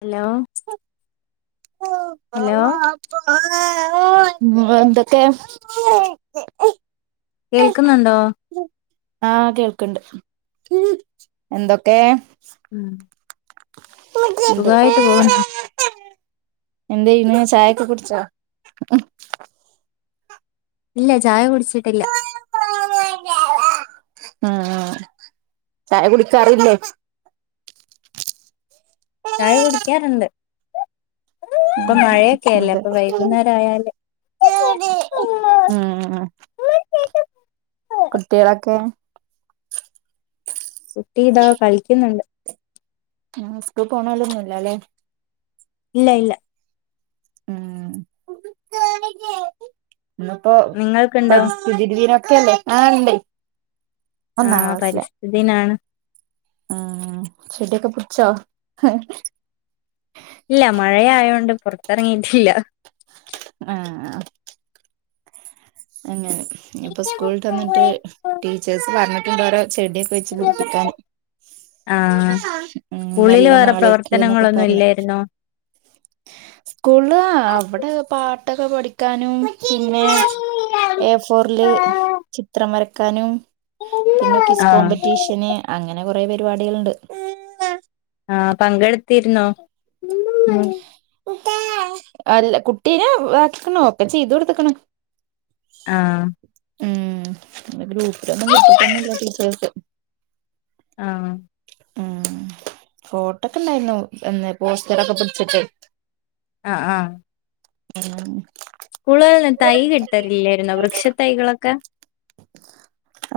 Hello hello ആഹ് എന്തൊക്കെ കേൾക്കുന്നുണ്ടോ ആഹ് കേൾക്ക്ണ്ട് എന്തൊക്കെ ഉം എന്ത് സുഖായിട്ട് പോകുന്നു എന്തെയ്യ്ണ് ചായൊക്കെ കുടിച്ചോ ഇല്ല ചായ കുടിച്ചിട്ടില്ല ആഹ് ആഹ് ചായ കുടിക്കാറില്ലേ ചായ കുടിക്കാറുണ്ട് ഇപ്പ ഉം മഴയൊക്കെല്ലേ അതെ അപ്പൊ വൈകുന്നേരായാല് ഉം കുട്ടിയാളൊക്കെ കുട്ടി ഇതാ കളിക്കുന്നുണ്ട് ആഹ് സ്കൂൾ പോണാലൊന്നുല്ലല്ലെ ഇല്ലയില്ല ഉം ഇന്നിപ്പോ പ്പ നിങ്ങൾക്കുണ്ടോ ശുചിതി ദിനത്തുവല്ലേ ആഹ് ണ്ടെ ആഹ് പരിസ്ഥിതിനാണ് ആഹ് ചെടിയൊക്കെ പുട്ച്ചോ ഇല്ല മഴയായോണ്ട് പുറത്തിറങ്ങിയിട്ടില്ല ആഹ് ആഹ് അങ്ങനെ ഇനിപ്പ സ്കൂൾട്ട് വന്നിട്ട് ടീച്ചേഴ്സ് പറഞ്ഞിട്ടുണ്ടോരോ ചെടിയ വെച്ച് പിട്പ്പിക്കാന് ആ ഉം സ്കൂളില് നല്ല വേറെ നാളേക്ക്ന്നൊക്കെ പ്രവർത്തനങ്ങളൊന്നും പർനേ ഇല്ലായിരുന്നോ സ്കൂൾള് അവടെ പാട്ടൊക്കെ പഠിക്കാനും പിന്നെ എ ഫോർല് ചിത്രം വരക്കാനും പിന്നെ ക്വിസ് ആ കോമ്പറ്റീഷന് അങ്ങനെ കൊറെ പരിപാടികൾണ്ട് ആഹ് പങ്കെടുത്തിര്ന്നോ അല്ല കുട്ടീനെ ആക്കിക്ക്ണോ ഒക്കെ ചീതൊട്ത്ത്ക്ക്ണ് ആഹ് മ് പിന്നെ ഗ്രൂപ്പിലൊന്നും വിട്ടിട്ടൊന്നുല്ല ടീച്ചേഴ്സ് ആഹ് ആഹ് ആഹ് ഫോട്ടക്കെണ്ടായ്ന്നു എന്ന് പോസ്റ്ററൊക്കെ പുടിച്ചിട്ട് ആഹ് ആഹ് ഉം കൂൾളേൾന്നും തൈരിട്ടലില്ലേര്ന്നോ വൃക്ഷ തൈകളൊക്കെ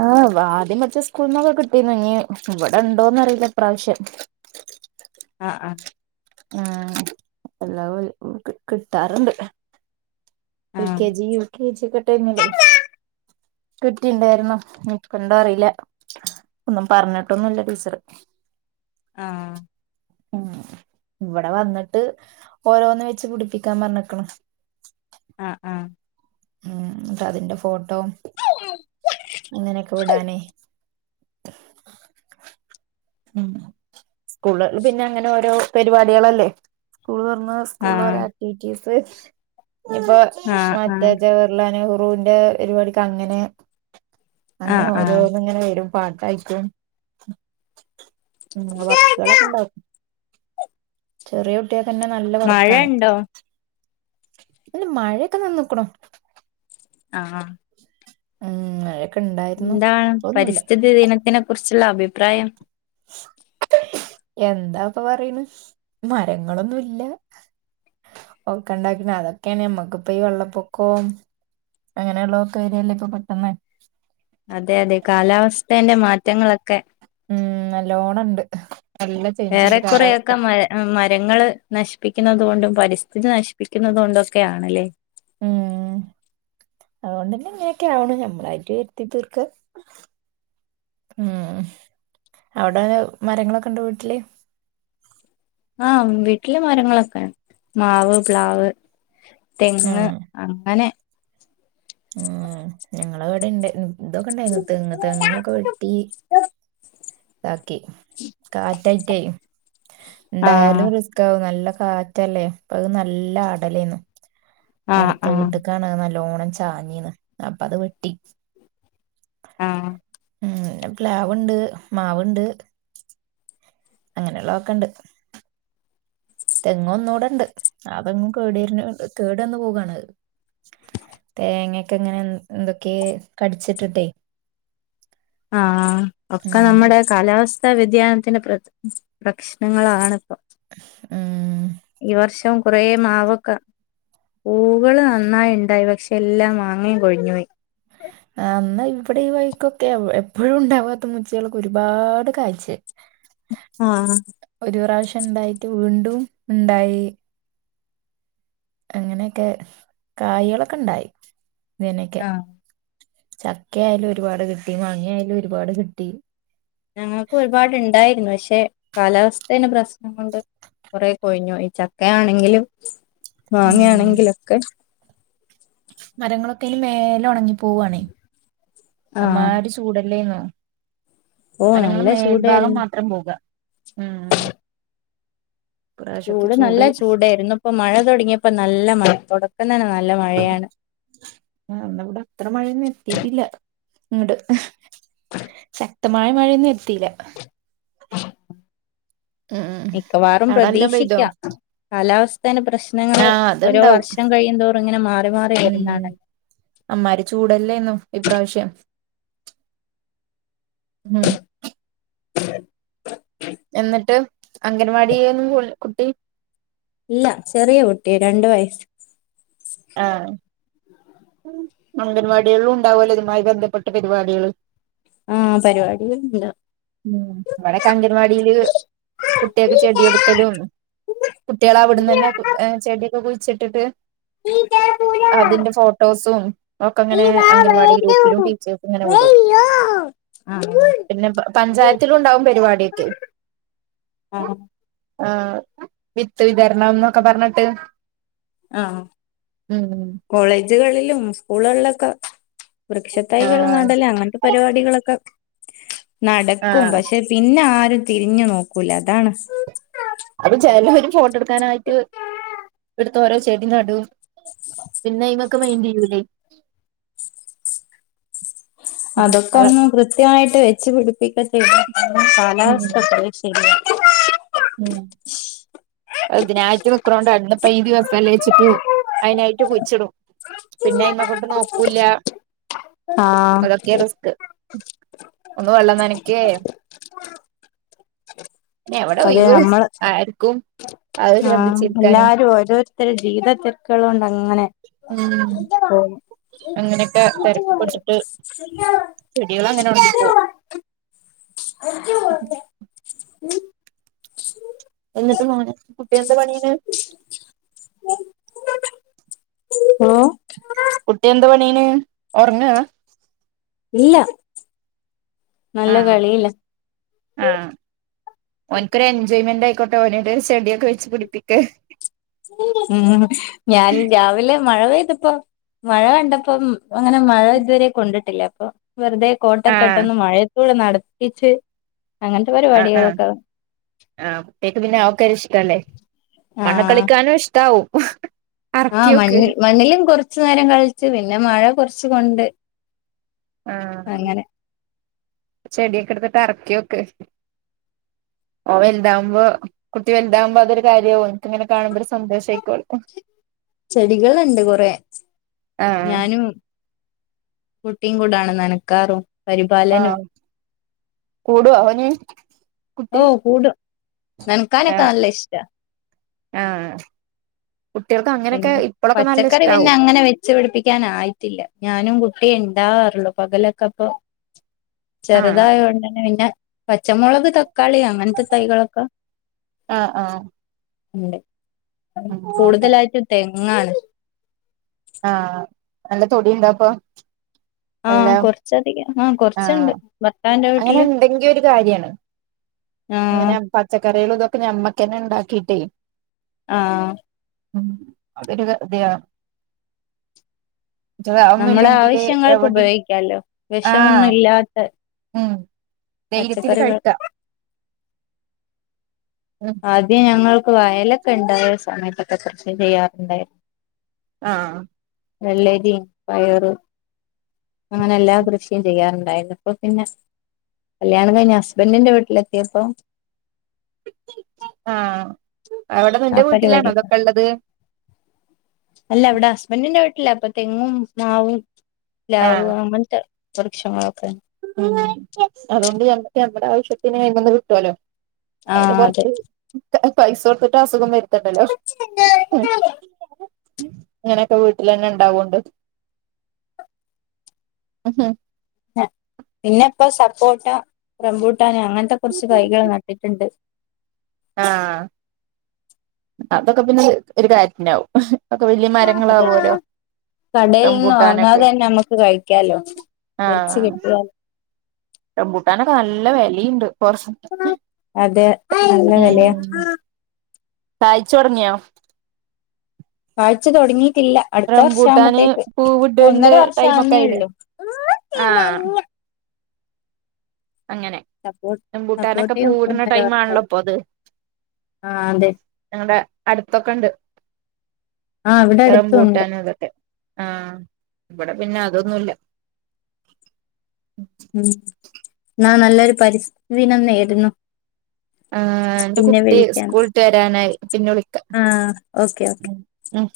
ആഹ് ആദ്യം പച്ച സ്കൂള്ന്നൊക്കെ കിട്ടീന്നു ഇഞ് ഇവടെണ്ടോന്ന് അറിയില്ല ഇപ്രാവശ്യം ആഹ് ആഹ് ആഹ് എല്ലാ വ കി കിട്ടാറ്ണ്ട് എൽ ആഹ് കെ ജി യു കെ ജിക്കെ ടൈമില് കിറ്റിണ്ടാര്ന്നു ഞിപന്താറീല ഒന്നും പർഞ്ഞിട്ടൊന്നുല്ല ടീച്ചറ് ആഹ് ഇവടെ വന്ന്ട്ട് ഓരോന്ന് വെച്ച് പുടിപ്പിക്കാമ്പർഞ്ക്ക്ണ് ആഹ് ആഹ് ഉം ട്ടതിൻ്റെ ഫോട്ടോ ഇങ്ങനൊക്കെ വിടാനേ ഉം സ്കൂൾളേള്പിന്നെ അങ്ങനെ ഓരോ പരിപാട്യേളല്ലേ സ്കൂൾ തൊറന്നാ സ്കൂളോരോ ആഹ് ആക്ടിവിറ്റീസ് ഞിപ്പോ ആഹ് ആഹ് മറ്റേ ജേ ള്ള നെഹ്‌റൂന്റെ പരിപാടിക്ക് അങ്ങനെ അങ്ങനെ ആഹ് ആഹ് ആഹ് ഓരോന്ന്ങ്ങനെ വരും പാട്ടായിറ്റും ഉം വർക്കേളൊക്കെണ്ടാവു ചെറിയ കുട്ട്യേൾക്കെന്നെ നല്ല മഴ വർക്കാണേ ഉണ്ടോ ഇന്ന്മഴെക്കെ നിന്ന്ക്ക്ണു ആഹ് ആഹ് ഉം മര ന്താണ് പരിസ്ഥിതി ദിനത്തിനെ കുറിച്ചുള്ള അഭിപ്രായം എന്താപ്പൊ പറയ്ണ് മരങ്ങളൊന്നുല്ല ഒക്കെണ്ടാക്കണ് അതൊക്ക്യാണ് ഞമ്മക്ക്പ്പ ഈ വെള്ളപ്പൊക്കോം അങ്ങനെള്ളതൊക്കെ വരല്ലേ ഇപ്പൊ പെട്ടെന്ന് അതെ അതെ കാലാവസ്ഥേന്റെ മാറ്റങ്ങളൊക്കെ ഉം നല്ലോണണ്ട് നല്ല ചൈഞ്ച്ണ്ട് കാലാവസ്ഥ ആഹ് മരങ്ങള് നശ്പ്പിക്കുന്നുന്നത് കൊണ്ടും പരിസ്ഥിതി നശിപ്പിക്കുന്നുന്നത് കൊണ്ടും ഒക്കെ ആണല്ലേ അതോണ്ടന്നെ ഇങ്ങനെക്കെ ആവണ് ഞമ്മളായിട്ട് വരുത്തി തീർക്ക ഉം അവടെ മരങ്ങളൊക്കെണ്ടോ വീട്ട്ല് ആഹ് വീട്ടില് മരങ്ങളൊക്കെ മാവ് പ്ലാവ് തെങ്ങ് ഉം അങ്ങനെ ഉം ഞങ്ങളവടിണ്ട് ഉം ഇതൊക്കെ ണ്ടായിര്ന്നു തെങ്ങ് തെങ്ങൊക്കെ വെട്ടി താക്കി കാറ്റായിറ്റെയ് ആഹ് ണ്ടായാലൊര് റിസ് ക്കാവും നല്ല കാറ്റല്ലേ അപ്പ അ എ് നല്ല ആടലേന്നു ആഹ് അടുത്ത ആഹ് വീട്ട്ക്കാണ് നല്ലോണം ചാഞ്ഞീന്ന് അപ്പ അത് വെട്ടി ആഹ് ഉം ന്നെ പ്ലാവ്ണ്ട് മാവുണ്ട് അങ്ങനെയുള്ള ഒക്കെണ്ട് തെങ്ങ് ഒന്നുടെണ്ട് ആ തെങ്ങും കേട് വരണ് കേടന്നു പോകാണ് അത് തേങ്ങക്കെ ഇങ്ങനെ എന്തൊക്കെ കടിച്ചിട്ടുട്ടേ ആഹ് ഒക്കെ ഉം നമ്മുടെ കാലാവസ്ഥാ വ്യതിയാനത്തിന്റെ പ്രത് പ്രശ്നങ്ങളാണിപ്പോ മ്ഹ് ഉം ഈ വർഷം കുറേ മാവൊക്കെ പൂകള് നന്നായിണ്ടായി പക്ഷെ എല്ലാം മാങ്ങേ കൊഴിഞ്ഞു പോയി ആഹ് ന്ന ഇവിടെ ഈ വഴിക്കൊക്കെ എപ്പോഴും ഉണ്ടാവാത്ത മൂ ച്ചിളൊക്കെ ഒരുപാട് കായ്ച് ആഹ് ഒരു പ്രാവശ്യം ഇണ്ടായിട്ട് വീണ്ടും ഇണ്ടായി അങ്ങനെക്കെ കായ്ളൊക്കെ ഇണ്ടായി ഇതിനെക്കെ ആഹ് ചക്കയാലും ഒരുപാട് കിട്ടി മാങ്ങയാലും ഒരുപാട് കിട്ടി ഞങ്ങൾക്കും ഒരുപാടുണ്ടായിരുന്നു പക്ഷെ കാലാവസ്ഥേൻ്റെ പ്രശ്നം കൊണ്ട് കൊറെ കൊഴിഞ്ഞോയി ചക്കയാണെങ്കിലും മാങ്ങയാണെങ്കിലൊക്കെ മരങ്ങളൊക്കെനിം മേലെ ഒണങ്ങി പോവാണെ ആഹ് അമ്മാരി ചൂ ടല്ലേന്നോ ഓഹ് അനങ്ങണ് നല്ല മേൽഭാഗം ചൂടായിരുന്നു മാത്രം പോകാ ചൂട് നല്ല ചൂടേർന്നു ഇപ്പൊ മഴ തൊടങ്ങിയപ്പോ നല്ല മഴ തൊടക്കം തന്നെ നല്ല മഴയാണ് ആഹ് ന്ന ബടെ അത്ര മഴൊന്നും എത്തിട്ടില്ല ഇങ്ങട് അഹ് ച ശക്തമായ മഴയൊന്നും എത്തിയില്ല. ഉ ഉം മിക്കവാറും അവിടെ നല്ലോം പെയ്തോ പ്രതീക്ഷിക്കാം. കാലാവസ്ഥേടെ പ്രശ്നങ്ങൾ, ആഹ് ഓരോ അത്ണ്ടാവും വർഷം കഴിയന്തോറും ഇങ്ങനെ മാറി മാറി വരുന്നാണല്ലോ അമ്മാതിരി ചൂടല്ലേ ന്നോ ഇപ്രാവശ്യം ഉം.. എന്നിട്ട് അംഗൻവാടിയെന്നു പോൺലെ കുട്ടി.. ഇല്ല ചെറിയ കുട്ടിയ, രണ്ട് വയസ്സ്... ആഹ്! അംഗൻവാടികളിലും ഉണ്ടാവല്ലോ, ഇതുമായി ബന്ധപ്പെട്ട പരിപാടികള്.. ആഹ് പരിപാടി ല്ല ഉം... ഇവിടെ ഒക്കെ അങ്കൻവാടിയില് കുട്ടികൾക്ക് ചെടി കൊടുക്കലും കുട്ടികളവിടന്ന് തന്നെ ചെടിയൊക്കെ കുഴിച്ചിട്ടിട്ട്.. [unintelligible] അതിന്റെ ഫോട്ടോസും ഒക്കെ അങ്ങനെ അംഗൻവാടി ഗ്രൂപ്പിലും ടീച്ചേഴ്സും ഇങ്ങനെ വിടും.. ! ആഹ് പിന്നെ പഞ്ചായത്തിലുണ്ടാവും പരിപാടിയൊക്കെ. ആഹ് വിത്ത് വിതരണം എന്നൊക്കെ പറഞ്ഞിട്ട്.. ആഹ്.. ഉം ഉം കോളേജുകളിലും സ്കൂളുകളിലൊക്കെ വൃക്ഷ തൈകൾ ആഹ് നടല അങ്ങന.. പരിപാടികളൊക്കെ നടക്കും. ആഹ് പക്ഷെ... പിന്നെ ആരും തിരിഞ്ഞു നോക്കൂല. അതാണ്... അത് ചിലൊര് ഫോട്ടോ എടുക്കാനായിട്ട് എടുത്ത ഓരോ ചെടി നടും.. പിന്നെ ഐമക്ക് മൈന്റ് ചെയ്യൂല്ലേ അതൊക്കെ അത ഒന്ന് കൃത്യമായിട്ട് വെച്ചു പിടിപ്പിക്കണ്ടേ ഉം കാലാവസ്ഥക്ക ശരി ഉം അതിനായിട്ട് നക്കണോണ്ട് അന്നപ്പ ഇതി മസാല വെച്ചിട്ട് അതിനായിട്ട് കുഴിച്ചിടും പിന്നെ അയിമക്കോട്ട് നോക്കൂല്ല ആഹ് അതൊക്കെയാ റിസ്ക് ഒന്ന് വെള്ളം നനക്കെ.. അതെ ഒഴിവ് നമ്മൾ.. ആർക്കും അത് ആഹ്, ശ്രദ്ധിച്ചിരിക്കാന് എല്ലാരും ഓരോരുത്തരു ജീവിത തിരക്കുകളു കൊണ്ട് അങ്ങനെ... ആഹ പോകും അങ്ങനെയൊക്കെ തിരക്കപ്പെടുത്തിട്ട് ചെടികൾ അങ്ങനെ ഉണങ്ങിപ്പോവും ഉം ശ.. എന്നിട്ട് മോനു കുട്ടി എന്താ പണിയണ് ഹലോ കുട്ടി എന്താ പണീയണ്? ഒറങ്ങാ ഇല്ല നല്ല ആഹ് കളിയില്ല ഓനക്കൊരു എൻജോയ്മെന്റ് ആയിക്കോട്ടെ അവനോട് ചെടിയൊക്കെ വെച്ച് പിടിപ്പിക്ക.. ഞാൻ രാവിലെ മഴ പെയ്തപ്പ മഴ കണ്ടപ്പോം അങ്ങനെ മഴ ഇതുവരെ കൊണ്ടിട്ടില്ല അപ്പൊ വെറുതെ. കോട്ടക്കെ ആഹ് ഇട്ടൊന്ന് മഴയത്തൂടെ നടത്തിച്ച് അങ്ങനത്തെ പരിപാടികളൊക്കെ ആഹ കുട്ട്യേക്ക് പിന്നെ ആക്കാര് ഇഷ്ടല്ലേ മണ്ണു ആഹ് കളിക്കാനും ഇഷ്ടാവും ആഹ്, അറക്കിയോക്ക് മണ്ണ്മണ്ണിലും കുറച്ചു നേരം കളിച്ചു. പിന്നെ മഴ കുറച്ച് കൊണ്ട് ആഹ് അങ്ങനെ ചെടിയൊക്കെ എടുത്തിട്ട് ഇറക്കിയൊക്ക് ഓൻ വലുതാവുമ്പോൾ കുട്ടി വലുതവുമ്പോ അത്ഒരു കാര്യവും ഓൻക്കിങ്ങനെ കാണുമ്പോ ഒരു സന്തോഷആക്കോള്ളൂ ചെടികളുണ്ട് കൊറെ ആഹ് ഞാനും കുട്ടിയും കൂടാണ് നനക്കാറും ആഹ പരിപാലനവും കൂടുവോ ഓൻ? ഓഹ് കൂടും നൻകാനക്കനല്ല ഇഷ്ട ആ കുട്ടികൾക്ക് അങ്ങനെയൊക്കെ ഇപ്പോഴൊക്കെ നല്ല ഇഷ്ടമാകവും കുച്ചു പിടിപ്പിക്കാനായിട്ടില്ല ഞാനും കുട്ടി ഉണ്ടാവാാറുള്ളു പകലൊക്കെ അപ്പൊ ആഹ് ചെറുതായത് കൊണ്ടന്നെ പിന്നെ പച്ചമുളക് തക്കാളി അങ്ങനത്തെ തൈകളൊക്കെ ആഹ ആഹ കൂടുതലായിട്ടും തെങ്ങാണ് ആഹ നല്ല തൊടിയ ഉണ്ടാപ്പൊ ആഹ കൊറച്ചധികം ആഹ് അങ്ങനെ വീട്ടില് ഉണ്ടെങ്കിയ ഒരു കാര്യാണ്. ആഹ് പച്ചക്കറികളൾ ഇതൊക്കെ ഞമ്മക്കന്നെ ഉണ്ടാക്കിട്ടേ ആഹ ഉ അതൊരു അതെയ അതൊന്നും നമ്മുടെ ഇല്ലെങ്കില് ആവശ്യങ്ങൾക്ക് എവിടിം ഉപയോഗിക്കല്ലോ വിഷമൊന്നും ഇല്ലാത്ത ധൈര്യത്തിൽ പച്ചക്കറികൾ കഴിക്ക ആദ്യം ഞങ്ങൾക്ക് വയലൊക്കെ ഉണ്ടായ സമയത്തൊക്കെ കൃഷി ചെയ്യാറുണ്ടായിരുന്നു ആഹ വള്ളേരി പയർ അങ്ങനെ എല്ലാ കൃഷിയും ചെയ്യാറുണ്ടായിരുന്നുപ്പോ പിന്നെ കല്യാണം കഴിഞ്ഞ ഹസ്ബൻറിന്റെ വീട്ടിലെത്തിയപ്പോ ആഹ അവിടെ ആ നിന്റെ വീട്ടിലാണ പരിപാടി അതൊക്കെ ഉള്ളത്? അല്ല അവിടെ ഹസ്ബൻ്റിൻ്റെ വീട്ടില അപ്പൊ തെങ്ങും മാവും പ്ലാവ് ആഹ് അങ്ങനെത്തെ വൃക്ഷങ്ങളൊക്കെ അതുകൊണ്ട് നമുക്ക് നമ്മടെ ആവശ്യത്തിന് ഇതിൽമെന്ന് കിട്ടുവല്ലോ ആ അതിന് അതെ കൊറച്ച് പൈസ കൊടുക്ക അസുഖം വരുത്തണ്ടല്ലോ അങ്ങനെയൊക്കെ വീട്ടിൽ തന്നെ ഉണ്ടാവോണ്ട് ഉ പിന്നെ ഇപ്പോ സപ്പോട്ട റംബൂട്ടൻ അങ്ങനത്തെ കുറച്ച് കൈകൾ നട്ടിട്ടുണ്ട് ആഹ് അതൊക്കെ പിന്നെ ഒരു കാര്യത്തിനാാവും ഒക്കെ വലിയ മരങ്ങള ആവുല്ലോ കടൽ നിന്ന് വാങ്ങാതെ തന്നെ നമ്മുക്ക് കഴിക്കാലോ പിടിച്ച കിട്ടിയാല ബൂട്ടാനൊക്കെ നല്ല വിലുണ്ട് കുറച്ച അതെ നല്ല ഉ വിലയാ കഴച്ച തുടങ്ങിയോ വഴച്ച തുടങ്ങിയിട്ടില്ല അടുത്ത റംബൂട്ടാന് വർഷവുമ്പോത്തേക്ക് പൂവിടേണ്ട ഒന്നര ടൈമൊക്കെ വർഷമാേ ആയില്ലേ ഉള്ളു ആഹ് അങ്ങനെ സപ്പോട്ട റം മ്പൂട്ടാനൊക്കെ സപ്പോട്ടയും ഇപ്പൊ പൂവിടുന്ന ഒന്നര ടൈം ആണല്ലോ വർഷായി ഇപ്പൊ അത് ആ അതെ ഞങ്ങളടെ അടുത്തൊക്കെ ഉണ്ട് ആ ഇവിടെ ഇ അടുത്തുണ്ട് റംപൂട്ടാനും ഇതൊക്കെ ആഹ് ഇവിടെ പിന്നെ അതൊന്നുമല്ല ഉം എന്നാ നല്ലൊരു പരിസ്ഥിതിന നേരുന്നു ആ എന്റെ പിന്നെ കുട്ടി വിളിക്കാം സ്കൂളട്ട് വരാനായി പിന്നെ വിളിക്ക ആ ഓക്കെ ഓക്കെ ഉ